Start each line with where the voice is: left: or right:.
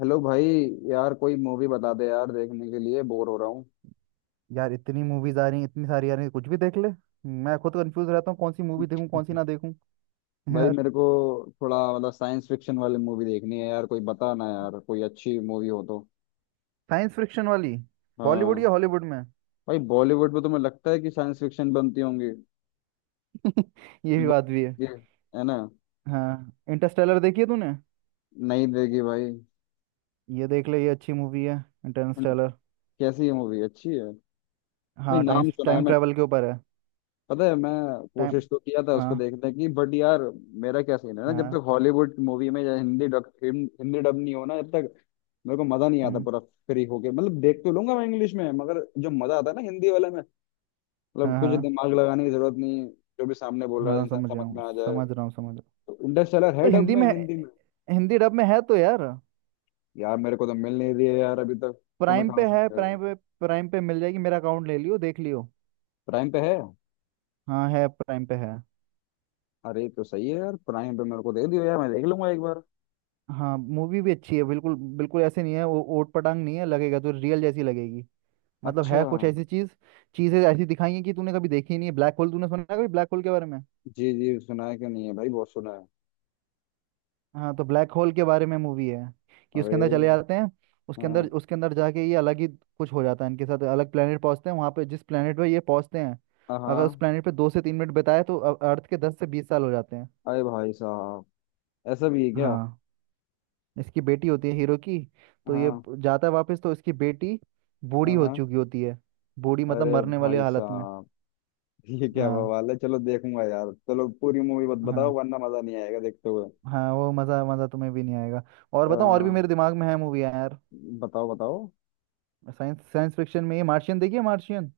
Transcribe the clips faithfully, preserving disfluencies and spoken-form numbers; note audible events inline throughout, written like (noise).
left: Hello भाई। यार कोई मूवी बता दे यार देखने के लिए बोर हो रहा हूँ।
right: यार इतनी मूवीज आ रही हैं इतनी सारी आ रही हैं कुछ भी देख ले। मैं खुद कंफ्यूज रहता हूँ कौन सी मूवी देखूँ कौन सी ना
left: (laughs)
right: देखूँ। (laughs)
left: भाई
right: यार।
left: मेरे को थोड़ा मतलब साइंस फिक्शन वाली मूवी देखनी है यार कोई बता ना यार कोई अच्छी मूवी हो तो।
right: साइंस फिक्शन वाली। बॉलीवुड या
left: हाँ।
right: हॉलीवुड में?
left: भाई बॉलीवुड में तुम्हें लगता है कि साइंस फिक्शन बनती होंगी।
right: (laughs) ये भी
left: वो-
right: बात भी है।
left: ये है ना।
right: हाँ, इंटरस्टेलर देखी है तूने?
left: नहीं देगी भाई।
right: ये देख ले, ये अच्छी मूवी है। इंटरस्टेलर।
left: कैसी है मूवी अच्छी है। भाई
right: हाँ, टाइम
left: नाम सुना है।
right: टाइम ट्रैवल के ऊपर है।
left: पता है मैं
right: टाइम।
left: कोशिश तो किया था उसको
right: हाँ।
left: देखने की बट यार मेरा क्या सीन है ना जब
right: हाँ।
left: तक हॉलीवुड मूवी में या हिंदी डब हिंदी डब नहीं हो ना जब तक मेरे को मजा नहीं आता
right: हम्म।
left: पूरा फ्री होके मतलब देख तो लूंगा मैं इंग्लिश में मगर जो मजा आता है ना हिंदी वाले में। मतलब
right: हाँ,
left: कुछ
right: हाँ,
left: दिमाग लगाने की जरूरत नहीं। जो भी सामने बोल रहा है
right: हाँ,
left: इंसान
right: समझ रहा
left: समझ
right: हूँ,
left: में आ जाए।
right: समझ रहा हूँ, समझ रहा हूँ।
left: इंटरस्टेलर
right: तो
left: है डब
right: हिंदी
left: में
right: में
left: हिंदी
right: है-
left: में?
right: हिंदी डब में है तो यार।
left: यार मेरे को तो मिल नहीं रही है यार अभी तक। तो मैं
right: प्राइम
left: कहाँ
right: पे
left: से
right: है,
left: मिल रही है?
right: प्राइम पे। प्राइम पे मिल जाएगी, मेरा अकाउंट ले लियो, देख लियो।
left: प्राइम पे है?
right: हाँ, है, प्राइम पे है।
left: अरे तो सही है यार प्राइम पे मेरे को दे दियो यार मैं देख लूंगा एक बार।
right: हाँ, मूवी भी अच्छी है, बिल्कुल बिल्कुल ऐसे नहीं है, वो ओट पटांग नहीं है, लगेगा तो रियल जैसी लगेगी। मतलब
left: अच्छा।
right: है कुछ ऐसी चीज, चीजें ऐसी दिखाई हैं कि तूने कभी देखी ही नहीं है। ब्लैक होल, तूने सुना है कभी ब्लैक होल के बारे में?
left: जी जी सुना है कि नहीं है भाई बहुत सुना है।
right: हाँ, तो ब्लैक होल के बारे में मूवी है कि उसके
left: अरे।
right: अंदर चले जाते हैं। उसके अंदर
left: हाँ
right: उसके अंदर जाके ये अलग ही कुछ हो जाता है, इनके साथ अलग प्लेनेट पहुंचते हैं, वहां पे जिस प्लेनेट पे ये पहुंचते हैं अगर उस
left: हाँ।
right: प्लेनेट पे दो से तीन मिनट बिताए तो अ- अर्थ के दस से बीस साल हो जाते हैं।
left: अरे भाई साहब ऐसा भी है क्या।
right: हाँ। इसकी बेटी होती है, हीरो की। तो ये
left: हाँ
right: प- जाता है वापस तो इसकी बेटी बूढ़ी
left: हाँ
right: हो
left: हाँ।
right: चुकी होती है। बूढ़ी मतलब
left: अरे
right: मरने वाली
left: भाई
right: हालत में।
left: साहब। (laughs) ये क्या
right: हाँ।
left: बवाल है चलो देखूंगा यार चलो पूरी मूवी मत बताओ
right: हाँ।
left: वरना मजा नहीं आएगा देखते हुए।
right: हाँ, वो मज़ा मज़ा तुम्हें भी नहीं आएगा। और
left: आ,
right: बताओ, और भी मेरे दिमाग में है मूवी यार।
left: बताओ बताओ।
right: साइंस साइंस फिक्शन में ये मार्शियन, देखिए मार्शियन।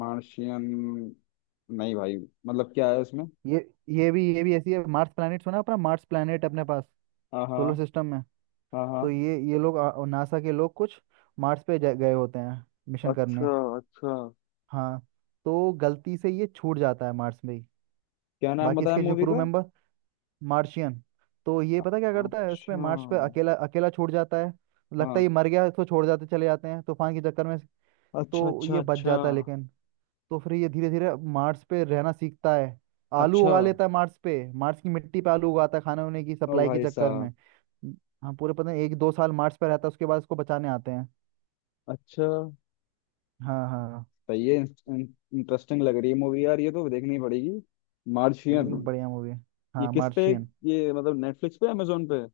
left: मार्शियन। नहीं भाई मतलब क्या है उसमें।
right: ये ये भी ये भी ऐसी है। मार्स प्लैनेट सुना है? अपना मार्स प्लैनेट अपने पास,
left: हाँ
right: सोलर
left: हाँ
right: सिस्टम में।
left: हाँ
right: तो
left: हाँ।
right: ये ये लोग आ, नासा के लोग कुछ मार्स पे जा- गए होते हैं, मिशन करने।
left: अच्छा अच्छा।
right: हाँ, तो गलती से ये छूट जाता है मार्स में ही।
left: क्या नाम
right: बाकी
left: बताया
right: इसके जो
left: मूवी
right: क्रू
left: का।
right: मेंबर। मार्शियन। तो ये पता क्या करता है उसमें,
left: अच्छा।
right: मार्स पे अकेला अकेला छोड़ जाता है। लगता है
left: हाँ।
right: ये मर गया है, इसको छोड़ जाते, चले जाते हैं तूफान के चक्कर में।
left: अच्छा
right: तो
left: अच्छा
right: ये बच
left: अच्छा।
right: जाता है लेकिन। तो फिर ये धीरे धीरे मार्स पे रहना सीखता है। आलू
left: अच्छा।
right: उगा लेता है मार्स पे, मार्स की मिट्टी पे आलू उगाता है, खाने होने की
left: ओ
right: सप्लाई के
left: भाई
right: चक्कर
left: साहब।
right: में। हाँ, पूरे पता नहीं, एक दो साल मार्स पे रहता है, उसके बाद उसको बचाने आते हैं।
left: अच्छा।
right: हाँ, हाँ, हाँ।
left: सही है, इंटरेस्टिंग लग रही है मूवी यार ये तो देखनी पड़ेगी।
right: ये
left: मार्शियन।
right: भी बढ़िया मूवी है।
left: ये
right: हाँ,
left: किस पे?
right: मार्शियन।
left: ये मतलब नेटफ्लिक्स पे अमेजोन पे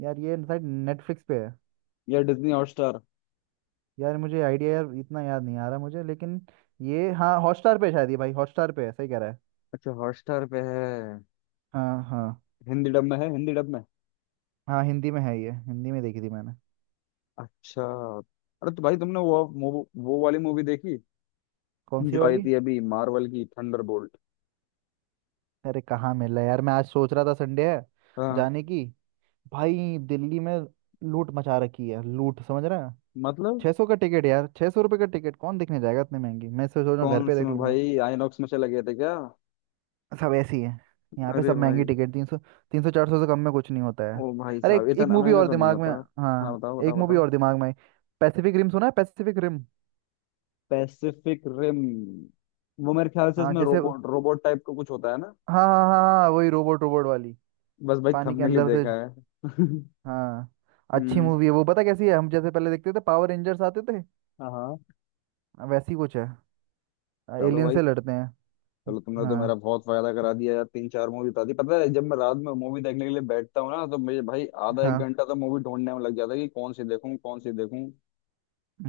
right: यार ये शायद नेटफ्लिक्स पे है।
left: या डिज्नी हॉटस्टार?
right: यार मुझे आइडिया यार इतना याद नहीं आ रहा मुझे, लेकिन ये हाँ हॉटस्टार पे शायद, ये भाई हॉटस्टार पे है, सही कह रहा है।
left: अच्छा हॉटस्टार पे है।
right: हाँ, हाँ।
left: हिंदी डब में है हिंदी डब में?
right: हाँ हिंदी में है, ये हिंदी में देखी थी मैंने।
left: अच्छा। अरे तो भाई तुमने वो वो, वो वाली मूवी देखी
right: कौन सी
left: जो आई
right: वाली?
left: थी अभी मार्वल की थंडरबोल्ट।
right: अरे कहाँ मिल रहा है यार, मैं आज सोच रहा था, संडे है,
left: हाँ
right: जाने की। भाई दिल्ली में लूट मचा रखी है, लूट, समझ रहा है?
left: मतलब
right: छः सौ का टिकट यार, छः सौ रुपये का टिकट कौन देखने जाएगा इतने महंगी। मैं सोच रहा हूँ घर
left: कौन
right: पे
left: से
right: देख
left: में
right: लूंगा।
left: भाई आईनॉक्स में चले गए थे क्या।
right: सब ऐसी है, यहाँ पे
left: अरे
right: सब
left: भाई।
right: महंगी टिकट, तीन सौ, तीन सौ चार सौ से कम में कुछ नहीं होता है।
left: ओ भाई
right: अरे
left: साहब
right: एक, एक
left: इतना
right: मूवी
left: महंगा
right: और
left: तो नहीं
right: दिमाग में।
left: होता। हाँ
right: हाँ,
left: बताओ
right: एक
left: बताओ
right: मूवी
left: बताओ।
right: और दिमाग में। पैसिफिक रिम सुना है? Pacific Rim.
left: Pacific Rim. वो मेरे ख्याल से
right: हाँ
left: इसमें
right: जैसे।
left: रोबोट रोबोट टाइप का कुछ होता है ना।
right: हाँ, हाँ, हाँ, हाँ, वही रोबोट रोबोट वाली,
left: बस भाई
right: पानी के
left: थंबनेल ही
right: अंदर से।
left: देखा है। (laughs)
right: हाँ। अच्छी
left: हम्म।
right: मूवी है वो, पता कैसी है, हम जैसे पहले देखते थे पावर रेंजर्स आते थे,
left: हाँ हाँ।
right: वैसी कुछ है,
left: चलो
right: एलियन
left: भाई।
right: से लड़ते हैं।
left: चलो तुमने तो मेरा
right: हाँ।
left: बहुत फायदा करा दिया यार तीन चार मूवी बता दी, पता है जब मैं रात में मूवी देखने के लिए बैठता हूँ ना तो मुझे भाई आधा एक
right: हाँ।
left: घंटा तो मूवी ढूंढने में लग जाता है कि कौन सी देखूँ कौन सी देखूँ।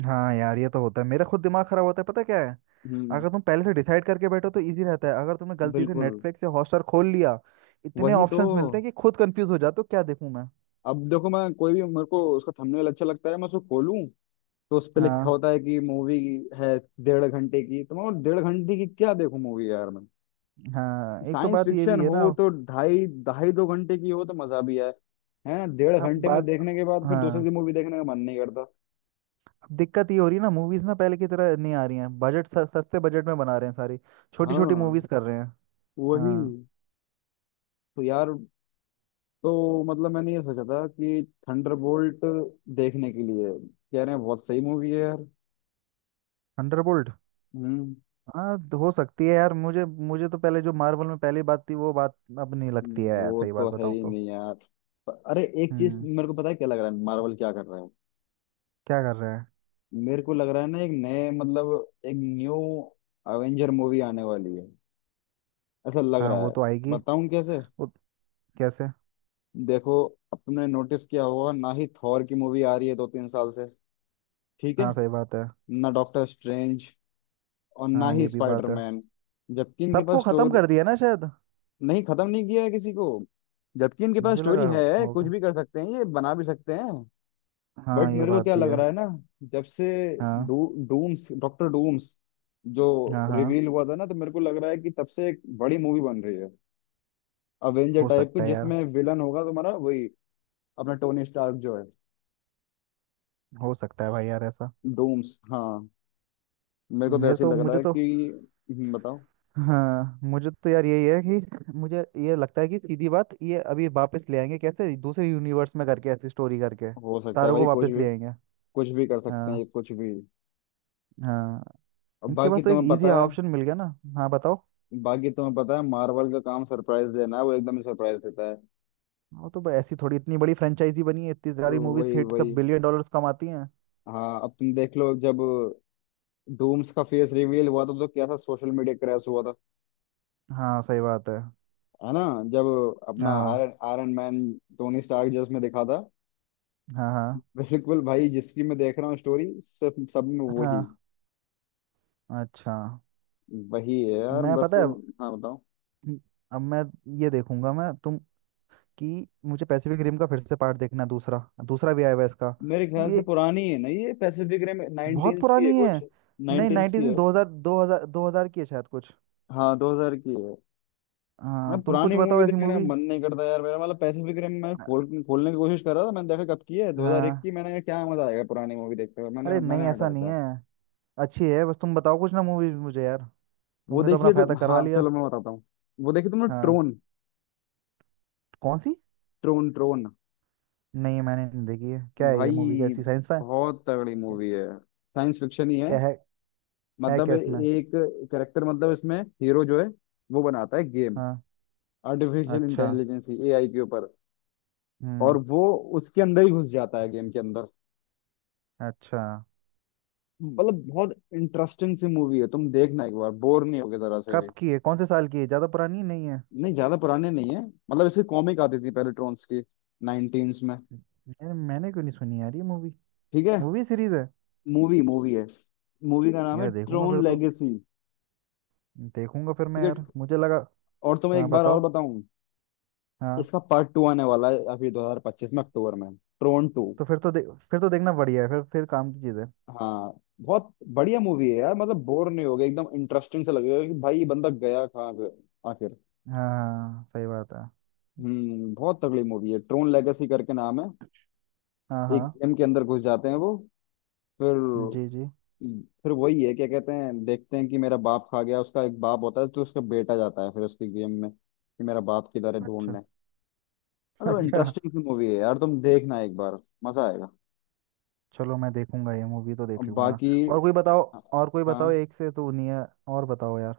right: हाँ यार, ये तो होता है, मेरा खुद दिमाग खराब होता है, पता क्या है,
left: हम्म।
right: अगर तुम पहले से डिसाइड करके बैठो तो इजी रहता है, अगर तुमने गलती से
left: बिल्कुल।
right: नेटफ्लिक्स या हॉटस्टार खोल लिया इतने
left: वही तो।
right: ऑप्शंस मिलते हैं कि खुद कंफ्यूज हो जाते हो, क्या देखूं मैं।
left: अब देखो मैं कोई भी मेरे को उसका थंबनेल अच्छा लगता है मैं उसको खोलूं, तो उस पे लिखा
right: हाँ।
left: होता है कि मूवी है डेढ़ घंटे की, तो मैं बोला, डेढ़ घंटे की क्या देखूं मूवी यार मैं।
right: हाँ, एक तो
left: साइंस
right: बात ये
left: फिक्शन
right: भी है
left: हो
right: ना।
left: तो ढाई ढाई दो घंटे की हो तो मजा भी आए, है ना। डेढ़
right: अब
left: घंटे में
right: बात,
left: देखने के बाद फिर दूसरी
right: हाँ,
left: की मूवी देखने का मन नहीं करता।
right: अब दिक्कत ये हो रही है ना, मूवीज ना पहले की तरह नहीं आ रही हैं, बजट सस्ते बजट में बना रहे हैं सारी, छोटी छोटी
left: हाँ
right: मूवीज कर रहे हैं।
left: वही
right: हाँ।
left: तो यार। तो मतलब मैंने ये सोचा था कि थंडरबोल्ट देखने के लिए कह रहे हैं बहुत सही मूवी है यार।
right: थंडरबोल्ट।
left: हम्म।
right: हाँ, तो हो सकती है यार, मुझे मुझे तो पहले जो मार्वल में पहली बात थी वो बात अब नहीं लगती है यार,
left: वो
right: सही
left: तो
right: बात
left: है
right: बताऊं
left: ही
right: तो।
left: नहीं यार। प- अरे एक चीज
right: हम्म।
left: मेरे को पता है क्या लग रहा है मार्वल क्या कर रहा है।
right: क्या कर रहे हैं?
left: मेरे को लग रहा है ना एक नए मतलब एक न्यू अवेंजर मूवी आने वाली है, ऐसा लग
right: हाँ,
left: रहा
right: वो
left: है।
right: तो आएगी।
left: बताऊं कैसे?
right: वो, कैसे?
left: देखो, अब तुमने नोटिस किया होगा ना ही थॉर की मूवी आ रही है दो तीन साल से। ठीक है
right: हाँ, सही बात है।
left: ना डॉक्टर स्ट्रेंज और ना
right: हाँ,
left: ही
right: ये भी बात है।
left: स्पाइडरमैन। जबकि इनके पास
right: सबको खत्म
left: स्टोरी।
right: कर दिया ना शायद।
left: नहीं खत्म नहीं किया है किसी को। जबकि इनके पास
right: मुझे
left: स्टोरी
right: लगा
left: है कुछ
right: होगा।
left: भी कर सकते हैं ये बना भी सकते हैं। बट
right: हाँ, ये
left: मेरे को
right: बात
left: क्या
right: भी
left: लग
right: है।
left: रहा है ना, जब से
right: हाँ,
left: डू डूम्स डॉक्टर डूम्स जो
right: हाँ, हाँ।
left: रिवील हुआ था ना तो मेरे को लग रहा है कि तब से एक बड़ी मूवी बन रही है अवेंजर
right: हो
left: टाइप की
right: सकता है यार,
left: जिसमें विलन होगा तुम्हारा वही अपना टोनी स्टार्क जो है
right: हो सकता है भाई यार ऐसा।
left: डूम्स हाँ। मेरे को तो
right: मेरे
left: ऐसे
right: तो
left: लग रहा
right: मुझे
left: है
right: तो,
left: कि हम्म, बताओ।
right: हाँ मुझे तो यार, यही है कि मुझे ये लगता है कि सीधी बात ये अभी वापस ले आएंगे, कैसे दूसरे यूनिवर्स में करके ऐसी स्टोरी करके
left: हो सकता है
right: सारों
left: भाई,
right: को
left: कुछ
right: वापस
left: भी
right: ले आएंगे।
left: कुछ भी कर सकते हैं ये,
right: हाँ।
left: कुछ भी।
right: हाँ।
left: अब
right: इनके पास
left: बाकी
right: तो एक
left: तुम्हें
right: इजी
left: पता है।
right: ऑप्शन मिल गया ना। हाँ बताओ।
left: बाकी तुम्हें पता है मार्वल का काम सरप्राइज देना है वो एकदम सरप्राइज देता है।
right: वो तो भाई, ऐसी थोड़ी इतनी बड़ी फ्रेंचाइजी बनी है, इतनी सारी मूवीज
left: वही
right: हिट,
left: वही।
right: सब बिलियन डॉलर्स कमाती हैं।
left: हाँ अब तुम देख लो जब डूम्स का फेस रिवील हुआ था तो कैसा सोशल मीडिया क्रैश हुआ था।
right: हाँ, सही बात है।
left: है ना। जब अपना
right: हाँ,
left: Iron Iron Man Tony Stark जो उसमें दिखा था
right: हाँ, हाँ,
left: बिल्कुल भाई जिसकी मैं देख रहा हूँ स्टोरी सब सब में वही,
right: हाँ। अच्छा।
left: वही है यार
right: मैं
left: बस।
right: पता है अब
left: हाँ बताओ।
right: अब मैं ये देखूंगा मैं, तुम कि मुझे पैसिफिक रिम का फिर से पार्ट देखना है, दूसरा, दूसरा भी आया हुआ है इसका।
left: मेरे
right: तुम
left: ख्याल
right: ये
left: से पुरानी है ना ये पैसिफिक रिम
right: बहुत
left: नाइनटीन्स की है
right: पुरानी है,
left: कुछ,
right: नहीं
left: नाइनटीन्स
right: नाइनटीज
left: की है।
right: में, दो हजार दो हजार दो हजार की है शायद कुछ।
left: हाँ दो हज़ार की है। मैं
right: हाँ, तुम
left: पुरानी
right: कुछ बताओ
left: मूवी
right: ऐसी
left: देखने का
right: मूवी।
left: मन नहीं करता यार। मेरा मतलब पैसिफिक रिम मैं खोल खोलने की कोशिश कर रहा था, मैंने देखा कब की है दो हज़ार एक की,
right: हाँ।
left: मैंने कहा क्या मजा आएगा पुरानी मूवी देखते हुए, मैंने
right: अरे नहीं
left: मैंने
right: ऐसा नहीं
left: हटा।
right: है, अच्छी है, बस तुम बताओ कुछ ना मूवी मुझे यार,
left: वो
right: तुमने तो अपना
left: देखिए तो,
right: फायदा करवा
left: हाँ
right: लिया।
left: चलो मैं बताता हूँ। वो देखिए तुमने
right: हाँ।
left: ट्रोन?
right: कौन सी?
left: ट्रोन ट्रोन।
right: नहीं मैंने नहीं देखी है, क्या है ये मूवी,
left: भाई
right: कैसी साइंस फाई?
left: बहुत तगड़ी
right: क्या?
left: मूवी है। साइंस फिक्शन ही है।
right: क्या है? है
left: मतलब
right: क्या इसमें?
left: एक करेक्टर मतलब इसमें हीरो जो है वो बनाता है गेम
right: हाँ।
left: आर्टिफिशियल
right: अच्छा।
left: इंटेलिजेंस एआई के ऊपर।
right: हम्म।
left: और वो उसके अंदर ही घुस जाता है गेम के अंदर।
right: अच्छा।
left: मतलब बहुत इंटरेस्टिंग सी मूवी है तुम देखना एक बार बोर नहीं होगे जरा से
right: कब
left: भी।
right: की है? कौन से साल की है? ज़्यादा पुरानी नहीं है?
left: नहीं ज्यादा पुराने नहीं है। मतलब इसकी कॉमिक आती थी पहले ट्रोन्स की नाइनटीन्स में।
right: यार मैंने क्यों नहीं सुनी यार ये मूवी?
left: ठीक है।
right: मूवी सीरीज है?
left: मूवी मूवी है। मूवी का नाम है
right: यार देखूंगा
left: ट्रोन
right: फिर तो,
left: लेगेसी।
right: देखूंगा फिर मैं
left: ठीक है।
right: यार, मुझे लगा।
left: और तुम्हें
right: हाँ
left: एक बार और
right: बताओ।
left: बताऊं,
right: हाँ।
left: इसका पार्ट टू आने वाला है अभी दो हज़ार पच्चीस में अक्टूबर में, ट्रोन टू।
right: तो फिर तो दे, फिर तो देखना बढ़िया है, फिर फिर काम की चीज़ है।
left: हाँ बहुत बढ़िया मूवी है यार, मतलब बोर नहीं होगे एकदम इंटरेस्टिंग से लगेगा कि भाई ये बंदा गया कहाँ गया आखिर।
right: हाँ, हाँ, सही बात है।
left: हम्म बहुत तगड़ी मूवी है ट्रोन लेगेसी करके नाम है।
right: हाँ। हाँ।
left: एक गेम के अंदर घुस जाते हैं वो। फिर
right: जी जी।
left: फिर वही है क्या कहते हैं देखते हैं कि मेरा बाप खा गया, उसका एक बाप होता है तो उसका बेटा जाता है फिर उसकी गेम में कि मेरा बाप किधर है
right: अच्छा।
left: ढूंढने।
right: (laughs)
left: मतलब
right: अच्छा।
left: इंटरेस्टिंग सी मूवी है यार तुम देखना एक बार। मजा आएगा।
right: चलो मैं देखूंगा, ये मूवी तो
left: और
right: देख लूंगा।
left: बाकी।
right: और कोई बताओ, और कोई बताओ,
left: हाँ
right: एक से तो नहीं है। और बताओ यार।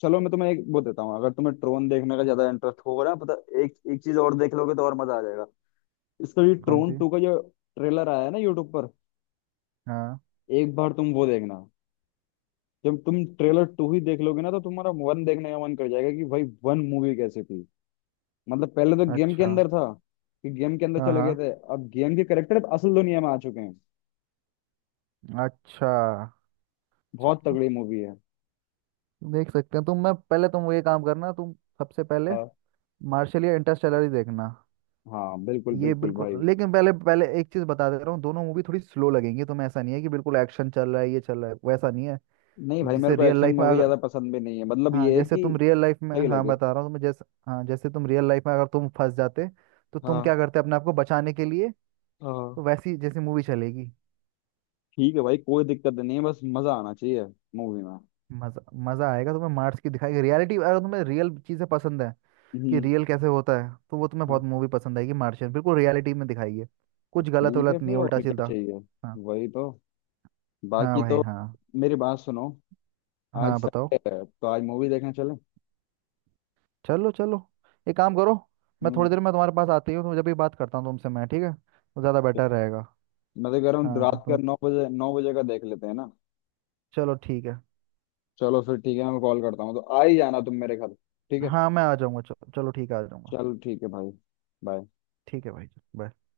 left: चलो मैं तुम्हें एक वो देता हूँ, अगर तुम्हें ट्रोन देखने का ज्यादा इंटरेस्ट होगा ना पता, एक एक चीज और देख लोगे तो और मजा आ जाएगा। इसका भी
right: कौन
left: ट्रोन
right: सी?
left: टू का जो ट्रेलर आया है ना यूट्यूब पर,
right: हाँ।
left: एक बार तुम वो देखना। जब तुम ट्रेलर टू ही देख लोगे ना तो तुम्हारा वन देखने का मन कर जाएगा कि भाई वन मूवी कैसी थी। मतलब पहले तो गेम के
right: अच्छा।
left: अंदर था कि गेम के अंदर
right: हाँ।
left: चले
right: हाँ।
left: गए थे, अब गेम के करेक्टर अब असल दुनिया में आ चुके हैं।
right: अच्छा।
left: बहुत
right: चलो
left: तगड़ी मूवी है।
right: देख सकते हैं। तुम मैं पहले, तुम ये काम करना, तुम सबसे पहले
left: हाँ
right: मार्शल या इंटरस्टेलर ही देखना।
left: हाँ बिल्कुल
right: ये
left: बिल्कुल भाई।
right: बिल्कुल, लेकिन पहले पहले एक चीज बता दे रहा हूँ, दोनों मूवी थोड़ी स्लो लगेंगी तुम्हें, ऐसा नहीं है कि बिल्कुल एक्शन चल रहा है, ये चल रहा है, वैसा नहीं है।
left: नहीं भाई मेरे
right: जैसे
left: को
right: रियल
left: एक्शन
right: लाइफ में
left: मूवी
right: अगर,
left: ज्यादा पसंद भी नहीं है, मतलब
right: हाँ
left: ये है
right: जैसे
left: कि
right: तुम रियल लाइफ में,
left: सही
right: हाँ
left: लगे।
right: बता रहा हूँ तुम्हें, जैसे हाँ जैसे तुम रियल लाइफ में अगर तुम फंस जाते तो तुम क्या
left: हाँ
right: करते अपने आप को बचाने के लिए।
left: हाँ।
right: तो वैसी जैसी मूवी चलेगी।
left: ठीक है भाई कोई दिक्कत नहीं है बस मजा आना चाहिए मूवी में।
right: मजा मजा आएगा तुम्हें, मार्स की दिखाएगी रियलिटी, अगर तुम्हें रियल चीजें पसंद है कि
left: हम्म।
right: रियल कैसे होता है तो वो तुम्हें
left: हाँ
right: बहुत मूवी पसंद आएगी मार्शियन, बिल्कुल रियलिटी में दिखाई है
left: तो
right: कुछ गलत
left: ठीक है
right: वलत नहीं,
left: फिर और
right: उल्टा
left: क्या
right: सीधा।
left: चाहिए।
right: हाँ।
left: वही तो।
right: हाँ
left: बाकी
right: भाई,
left: तो
right: हाँ।
left: मेरी बात सुनो, आज
right: हाँ बताओ।
left: संडे है तो आज मूवी देखने चले।
right: चलो चलो, एक काम करो, मैं
left: हम्म।
right: थोड़ी देर में तुम्हारे पास आती हूँ तो जब भी बात करता हूँ तुमसे मैं, ठीक है, वो ज़्यादा बेटर रहेगा।
left: मैं तो कह रहा हूँ
right: हाँ
left: रात का
right: तो,
left: नौ बजे, नौ बजे का देख लेते हैं ना।
right: चलो ठीक है।
left: चलो फिर ठीक है मैं कॉल करता हूँ तो आ ही जाना तुम मेरे घर, ठीक है।
right: हाँ मैं आ जाऊँगा, चलो चलो ठीक है, आ जाऊँगा।
left: चलो ठीक है भाई bye।
right: ठीक है भाई। बाय।